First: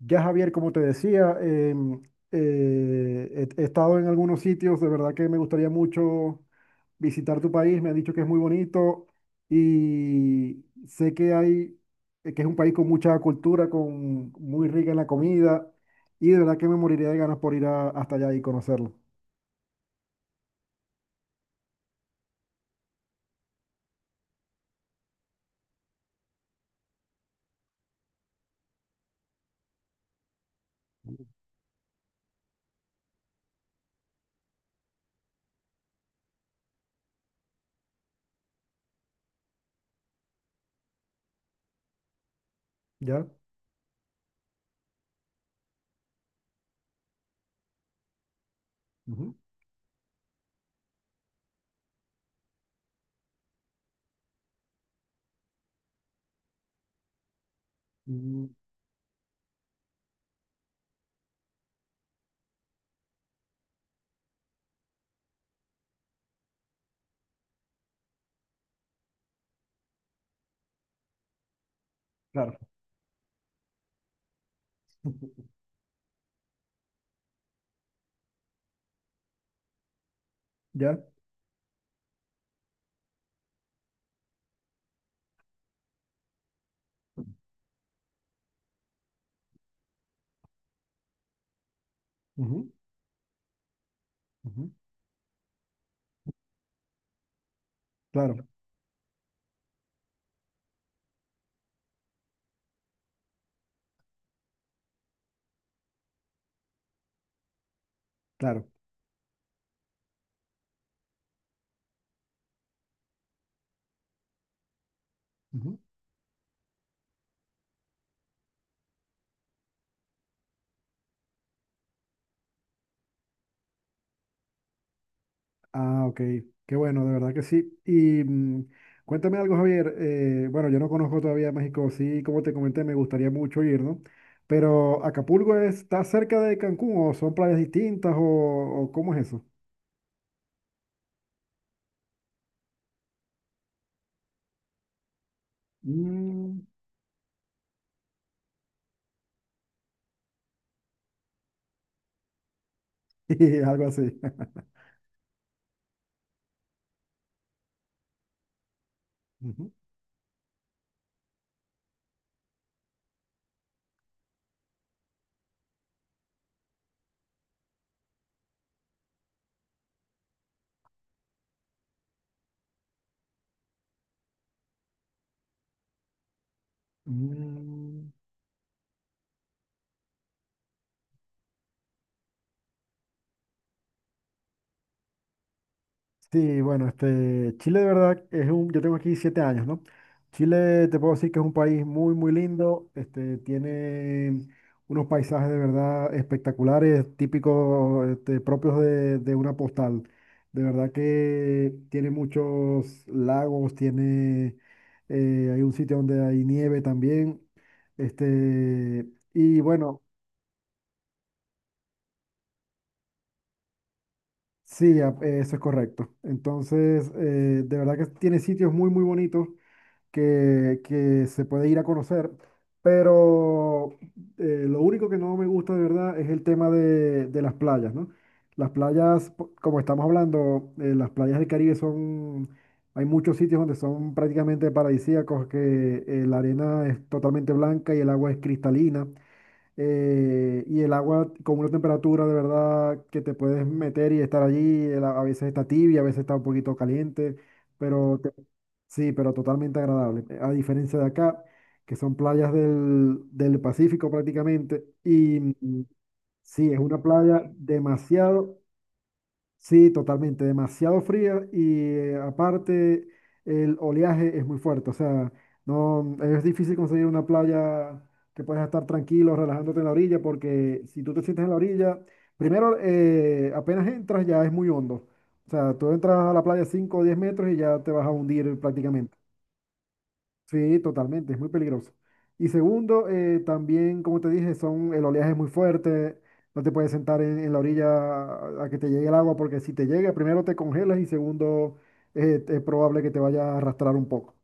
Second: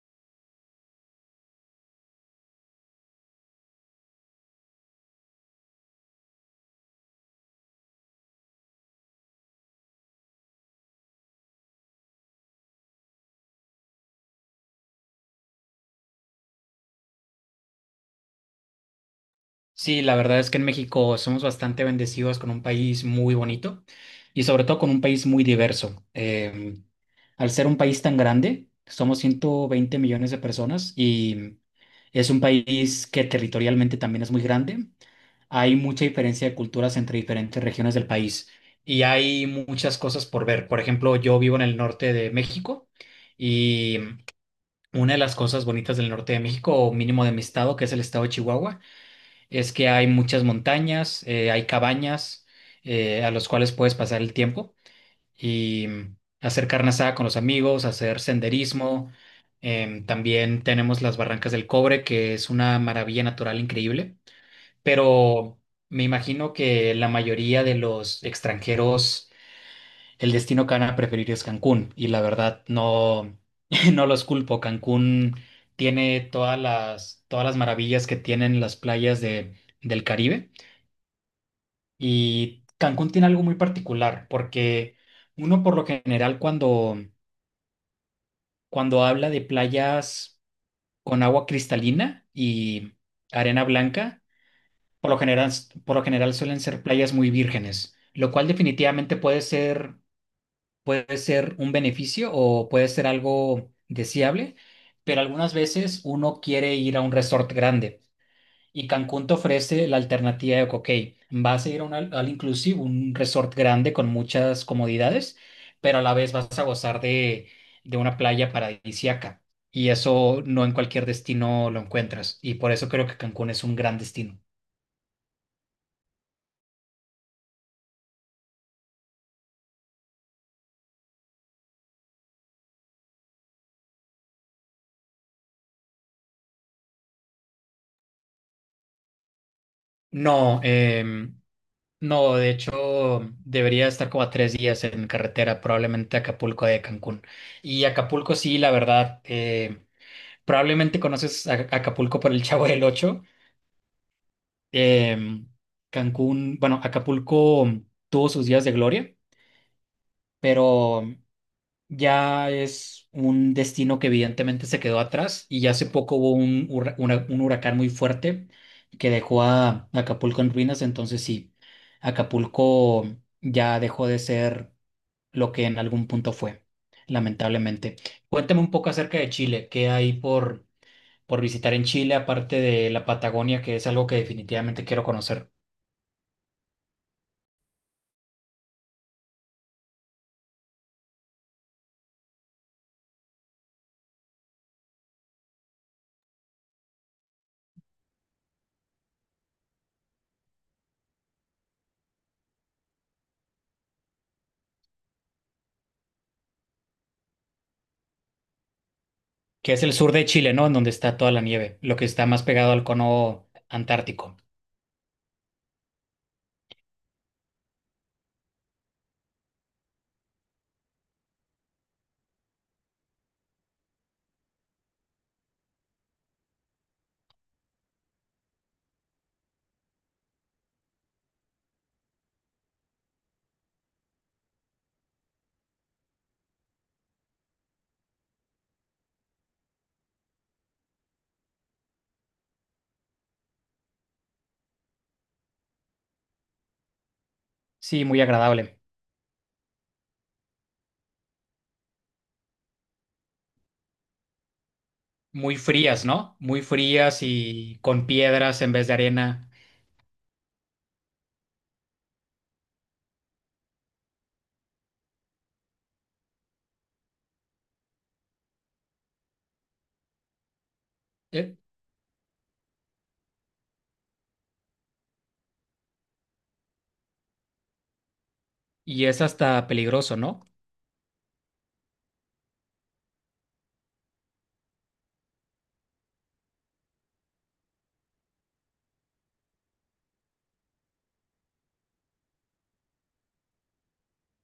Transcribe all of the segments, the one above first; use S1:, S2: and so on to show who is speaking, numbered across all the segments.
S1: Ya Javier, como te decía, he estado en algunos sitios, de verdad que me gustaría mucho visitar tu país, me han dicho que es muy bonito y sé que hay, que es un país con mucha cultura, con muy rica en la comida y de verdad que me moriría de ganas por hasta allá y conocerlo.
S2: Sí, la verdad es que en México somos bastante bendecidos con un país muy bonito y sobre todo con un país muy diverso. Al ser un país tan grande, somos 120 millones de personas y es un país que territorialmente también es muy grande. Hay mucha diferencia de culturas entre diferentes regiones del país y hay muchas cosas por ver. Por ejemplo, yo vivo en el norte de México
S1: ¿Ya?
S2: y una de las cosas bonitas del norte de México, o mínimo de mi estado, que es el estado de Chihuahua,
S1: Ujú,
S2: es que hay muchas montañas, hay cabañas a los cuales puedes pasar el tiempo y hacer carne asada con los amigos, hacer
S1: ujú,
S2: senderismo. También tenemos las Barrancas del Cobre, que es una maravilla natural increíble, pero me imagino que la mayoría de los extranjeros, el destino que van a preferir es Cancún, y la
S1: claro,
S2: verdad no, no los culpo. Cancún tiene todas las maravillas que tienen las playas de, del Caribe.
S1: ¿ya?
S2: Y Cancún tiene algo muy particular, porque uno por lo general cuando habla de playas con agua cristalina
S1: Ujú,
S2: y arena blanca,
S1: ujú,
S2: por lo general, por lo general suelen ser playas muy vírgenes, lo
S1: claro,
S2: cual definitivamente puede ser un beneficio o puede ser algo deseable, pero algunas veces uno quiere ir a un resort grande.
S1: claro.
S2: Y Cancún te ofrece la alternativa de, ok, vas a ir a un al all inclusive, un resort grande con muchas comodidades,
S1: Ujú.
S2: pero a la vez vas a gozar de una playa paradisíaca. Y eso no en cualquier destino lo encuentras. Y por eso creo que Cancún es un gran destino.
S1: Ah, ok. Qué bueno, de verdad que sí. Cuéntame algo, Javier. Bueno, yo no conozco todavía México. Sí, como te comenté, me gustaría mucho ir, ¿no? Pero, ¿Acapulco está cerca de Cancún o son playas distintas o cómo es eso?
S2: No, no, de hecho, debería estar como a tres días en carretera, probablemente a
S1: Mm,
S2: Acapulco de Cancún. Y Acapulco, sí, la verdad, probablemente conoces Acapulco por el Chavo del Ocho.
S1: y algo así.
S2: Em, Cancún, bueno, Acapulco tuvo sus días de gloria,
S1: Ujú.
S2: pero ya es un destino que evidentemente se quedó atrás, y ya hace poco hubo un huracán muy fuerte que dejó a Acapulco en ruinas, entonces sí, Acapulco ya dejó de ser lo que en algún punto fue, lamentablemente.
S1: Mm.
S2: Cuéntame un poco acerca de Chile, qué hay por visitar en Chile, aparte de la Patagonia, que es algo que definitivamente quiero conocer.
S1: Sí, bueno, este, Chile de verdad es un, yo tengo aquí 7 años, ¿no? Chile te puedo decir que es un país muy lindo, este, tiene unos paisajes de verdad espectaculares, típicos, este, propios de una postal. De verdad que tiene muchos lagos, tiene, hay un sitio donde hay nieve también, este, y
S2: Que es el
S1: bueno,
S2: sur de Chile, ¿no? En donde está toda la nieve, lo que está más pegado al cono antártico.
S1: eso es correcto. Entonces, de verdad que tiene sitios muy bonitos que se puede ir a conocer, pero lo único que no me gusta de verdad es el tema de las playas, ¿no? Las playas, como estamos hablando, las playas del Caribe son, hay muchos sitios donde son prácticamente paradisíacos, que la arena es totalmente blanca y el agua es cristalina, y el agua con una temperatura de verdad que te puedes meter y estar allí, el a veces está tibia, a veces está un poquito caliente,
S2: Sí, muy
S1: pero
S2: agradable.
S1: sí, pero totalmente agradable. A diferencia de acá, que son playas del Pacífico prácticamente,
S2: Muy frías, ¿no? Muy
S1: sí, es una
S2: frías
S1: playa
S2: y con
S1: demasiado,
S2: piedras en vez de arena.
S1: sí, totalmente, demasiado fría y, aparte, el oleaje es muy fuerte, o sea, no es difícil conseguir una playa que puedas estar tranquilo, relajándote en la orilla, porque si tú te sientes en
S2: Eh,
S1: la orilla, primero, apenas entras ya es muy hondo, o sea, tú entras a la playa 5 o 10 metros y ya te vas a hundir
S2: Y
S1: prácticamente.
S2: es hasta peligroso, ¿no?
S1: Sí, totalmente, es muy peligroso. Y segundo, también, como te dije, son, el oleaje es muy fuerte, no te puedes sentar en la orilla a que te llegue el agua, porque si te llega, primero te congelas y segundo, es probable que te vaya a arrastrar un poco.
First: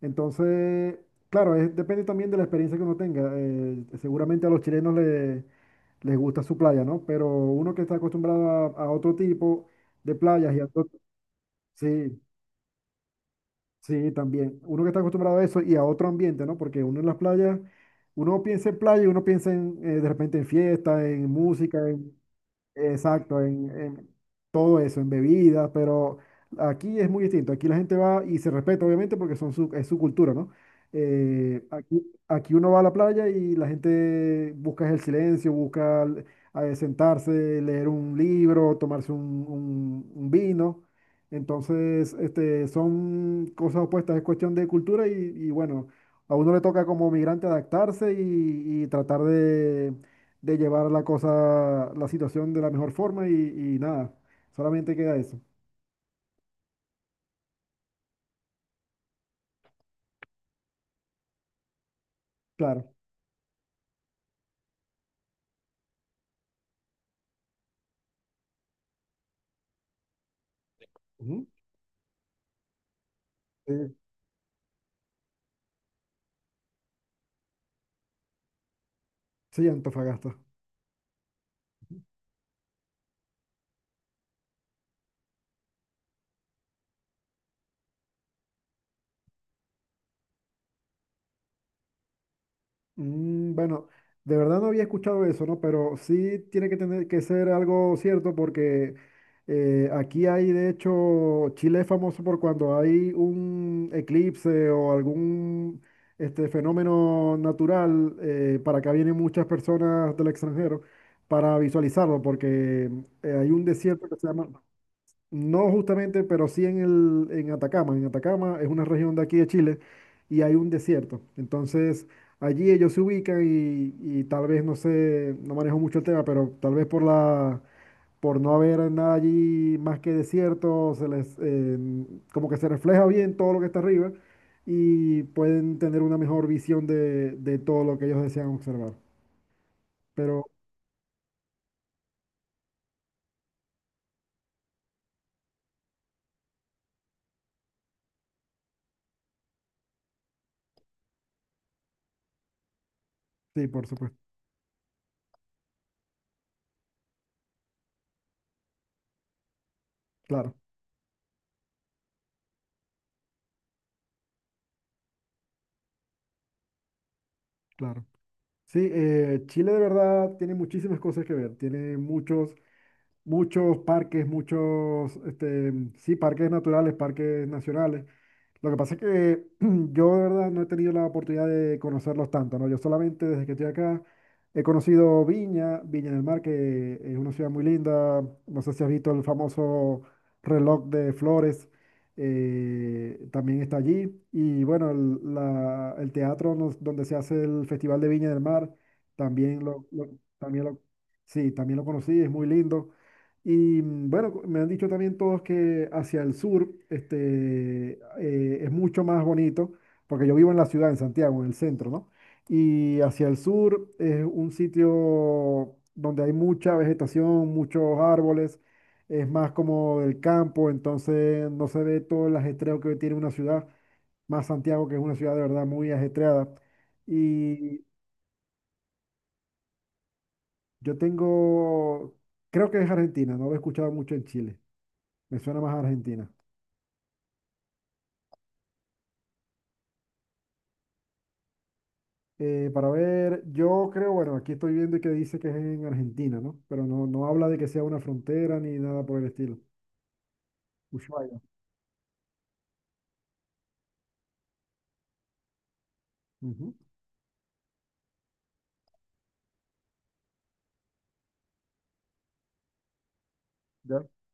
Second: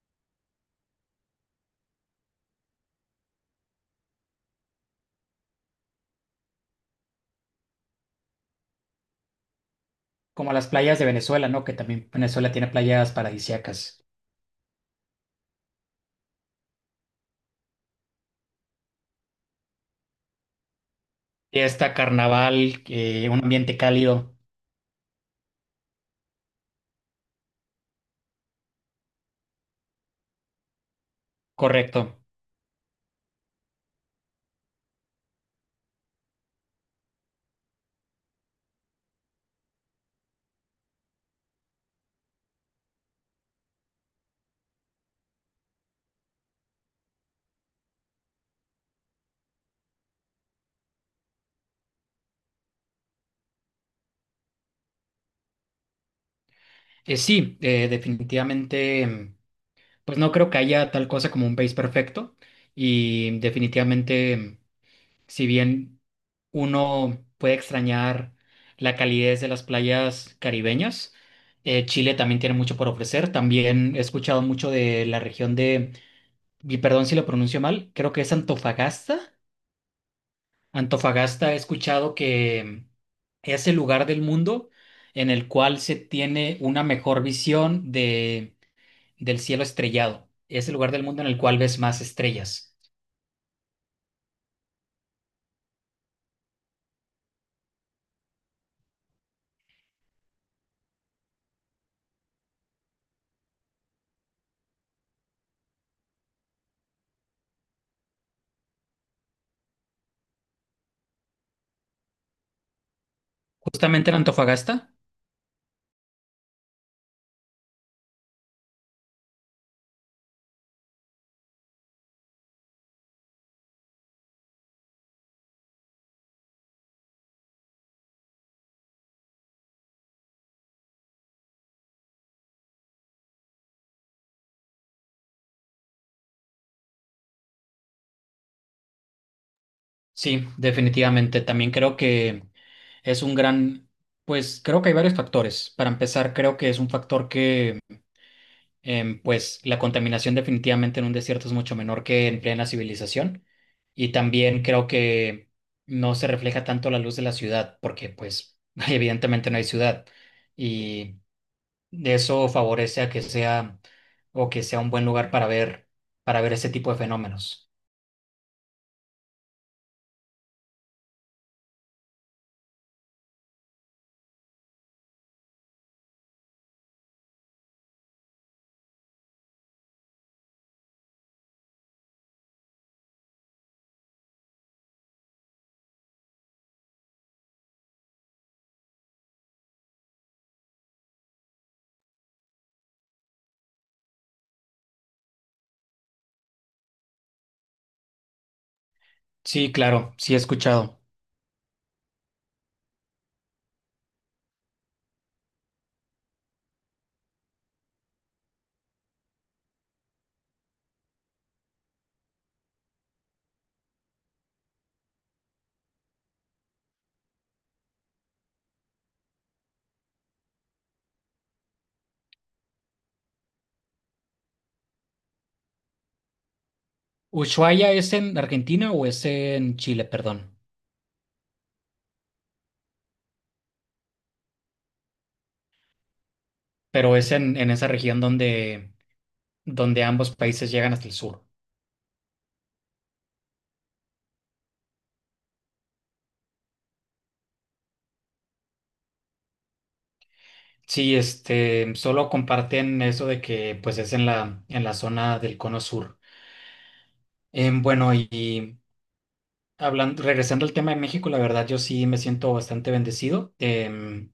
S1: Entonces, claro, depende también de la experiencia que uno tenga. Seguramente a los chilenos les gusta su playa, ¿no? Pero uno que está acostumbrado a otro tipo de
S2: Como
S1: playas y a
S2: las
S1: otro,
S2: playas de Venezuela, ¿no? Que también
S1: sí.
S2: Venezuela tiene playas paradisíacas.
S1: Sí, también. Uno que está acostumbrado a eso y a otro ambiente, ¿no? Porque uno en las playas, uno piensa en playa y uno piensa en, de repente en fiesta, en música,
S2: Fiesta,
S1: en,
S2: carnaval, un
S1: exacto,
S2: ambiente
S1: en
S2: cálido.
S1: todo eso, en bebidas, pero aquí es muy distinto. Aquí la gente va y se respeta, obviamente, porque son su, es su cultura, ¿no? Aquí,
S2: Correcto.
S1: aquí uno va a la playa y la gente busca el silencio, busca sentarse, leer un libro, tomarse un vino. Entonces, este, son cosas opuestas, es cuestión de cultura y bueno, a uno le toca como migrante adaptarse y tratar de llevar la cosa, la situación de la mejor forma y nada, solamente queda eso,
S2: Sí, definitivamente, pues no creo que haya tal cosa como un país perfecto,
S1: claro.
S2: y definitivamente, si bien uno puede extrañar la calidez de las playas caribeñas,
S1: Ujú.
S2: Chile también tiene mucho por ofrecer.
S1: Eh,
S2: También he escuchado mucho de la región de, y perdón si lo pronuncio mal, creo que es Antofagasta.
S1: Sí, Antofagasta.
S2: Antofagasta he escuchado que es el lugar del mundo en el cual se tiene una mejor visión de, del cielo estrellado. Es el lugar del mundo en el cual ves más estrellas.
S1: Mm, bueno, de verdad no había escuchado eso, ¿no? Pero sí tiene que tener que ser algo cierto porque aquí hay, de hecho, Chile es famoso por cuando hay un eclipse o algún este, fenómeno natural, para acá vienen muchas personas del extranjero para visualizarlo porque hay un desierto
S2: Justamente en
S1: que se llama...
S2: Antofagasta.
S1: No justamente, pero sí en en Atacama. En Atacama es una región de aquí de Chile y hay un desierto. Entonces, allí ellos se ubican y tal vez, no sé, no manejo mucho el tema, pero tal vez por por no haber nada allí más que desierto, se les, como que se refleja bien todo lo que está arriba y pueden tener una mejor visión de todo lo que ellos desean observar. Pero
S2: Sí, definitivamente. También creo que es un gran, pues creo que hay varios factores. Para empezar, creo que es un factor que, pues la contaminación definitivamente en un desierto es mucho menor que en plena civilización.
S1: sí, por
S2: Y
S1: supuesto,
S2: también creo que no se refleja tanto la luz de la ciudad, porque pues evidentemente no hay ciudad.
S1: claro,
S2: Y eso favorece a que sea o que sea un buen lugar para ver ese tipo de fenómenos.
S1: claro. Sí, Chile de verdad tiene muchísimas cosas que ver, tiene muchos, muchos parques, muchos, este, sí, parques naturales, parques nacionales. Lo que pasa es que yo de verdad no he tenido la oportunidad de conocerlos tanto, ¿no? Yo solamente desde que estoy acá he conocido Viña del Mar, que es una ciudad muy linda. No sé si has visto el famoso reloj de flores, también está allí. Y bueno, el donde se hace el Festival de Viña del Mar, también
S2: Sí,
S1: lo-
S2: claro, sí he
S1: también lo,
S2: escuchado.
S1: sí, también lo conocí, es muy lindo. Bueno, me han dicho también todos que hacia el sur este, es mucho más bonito, porque yo vivo en la ciudad, en Santiago, en el centro, ¿no? Y hacia el sur es un sitio donde hay mucha vegetación, muchos árboles, es más como el campo, entonces no se ve todo el ajetreo que tiene una ciudad, más Santiago, que es una ciudad de verdad muy ajetreada. Y
S2: ¿Ushuaia es en Argentina o es en Chile, perdón?
S1: yo tengo, creo que es Argentina, no lo he escuchado mucho en Chile, me suena más a Argentina.
S2: Pero es en esa región donde, donde ambos países llegan hasta el sur.
S1: Para ver, yo creo, bueno, aquí estoy viendo que dice que es en Argentina, ¿no? Pero no, no habla de que sea una frontera ni nada por el estilo.
S2: Sí,
S1: Ushuaia.
S2: este, solo comparten eso de que pues es en la zona del cono sur.
S1: Ujú,
S2: Bueno, y hablando, regresando al tema de México, la verdad yo sí me siento bastante bendecido.
S1: ¿ya?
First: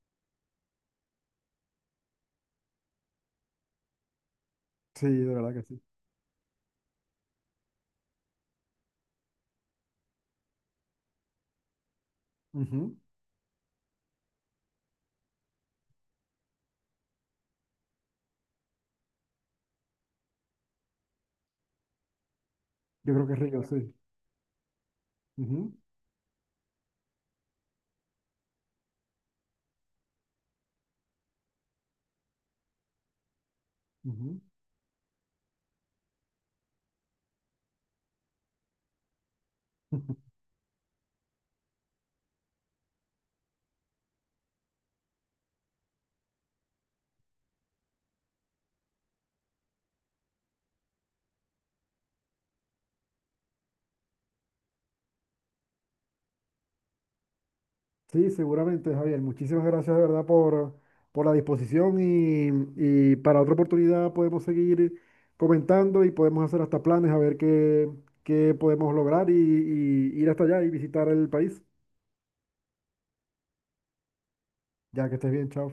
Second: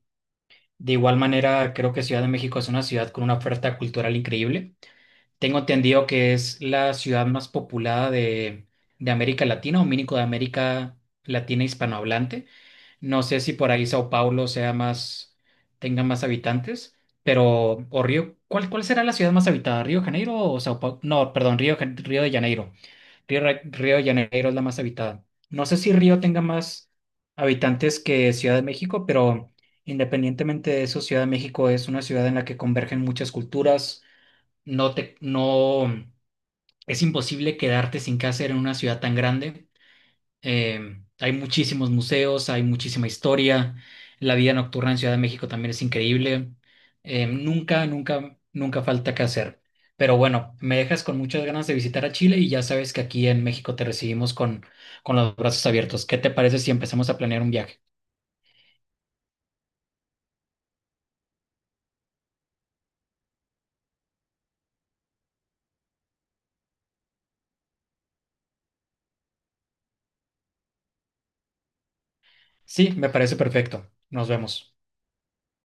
S2: De igual manera, creo que Ciudad de México es una ciudad con una oferta cultural increíble.
S1: Sí, de verdad
S2: Tengo
S1: que sí.
S2: entendido que es la ciudad más poblada de América Latina o mínimo de América Latina hispanohablante.
S1: Ujú,
S2: No sé si por ahí Sao Paulo sea más, tenga más habitantes, pero, o Río, cuál será la ciudad más habitada? ¿Río de Janeiro o Sao Paulo? No, perdón, Río, Río de Janeiro.
S1: yo creo que es
S2: Río,
S1: Río, sí.
S2: Río de Janeiro es la más habitada. No
S1: Ujú,
S2: sé si Río tenga más habitantes que Ciudad de México, pero independientemente de eso, Ciudad de México es una ciudad en la que convergen muchas culturas.
S1: ujú.
S2: No te, no, Es imposible quedarte sin qué hacer en una ciudad tan grande. Hay muchísimos museos, hay muchísima historia. La vida nocturna en Ciudad de México también es increíble. Nunca falta qué hacer. Pero bueno, me dejas con muchas ganas de visitar a Chile, y ya sabes que aquí en México te recibimos con los brazos abiertos. ¿Qué te parece si empezamos a planear un viaje?
S1: Sí, seguramente, Javier. Muchísimas gracias de verdad por la disposición y para otra oportunidad podemos seguir comentando y podemos hacer hasta planes a ver qué, qué podemos lograr y ir hasta allá y visitar el país.
S2: Sí, me parece perfecto. Nos vemos.
S1: Ya que estés bien, chao.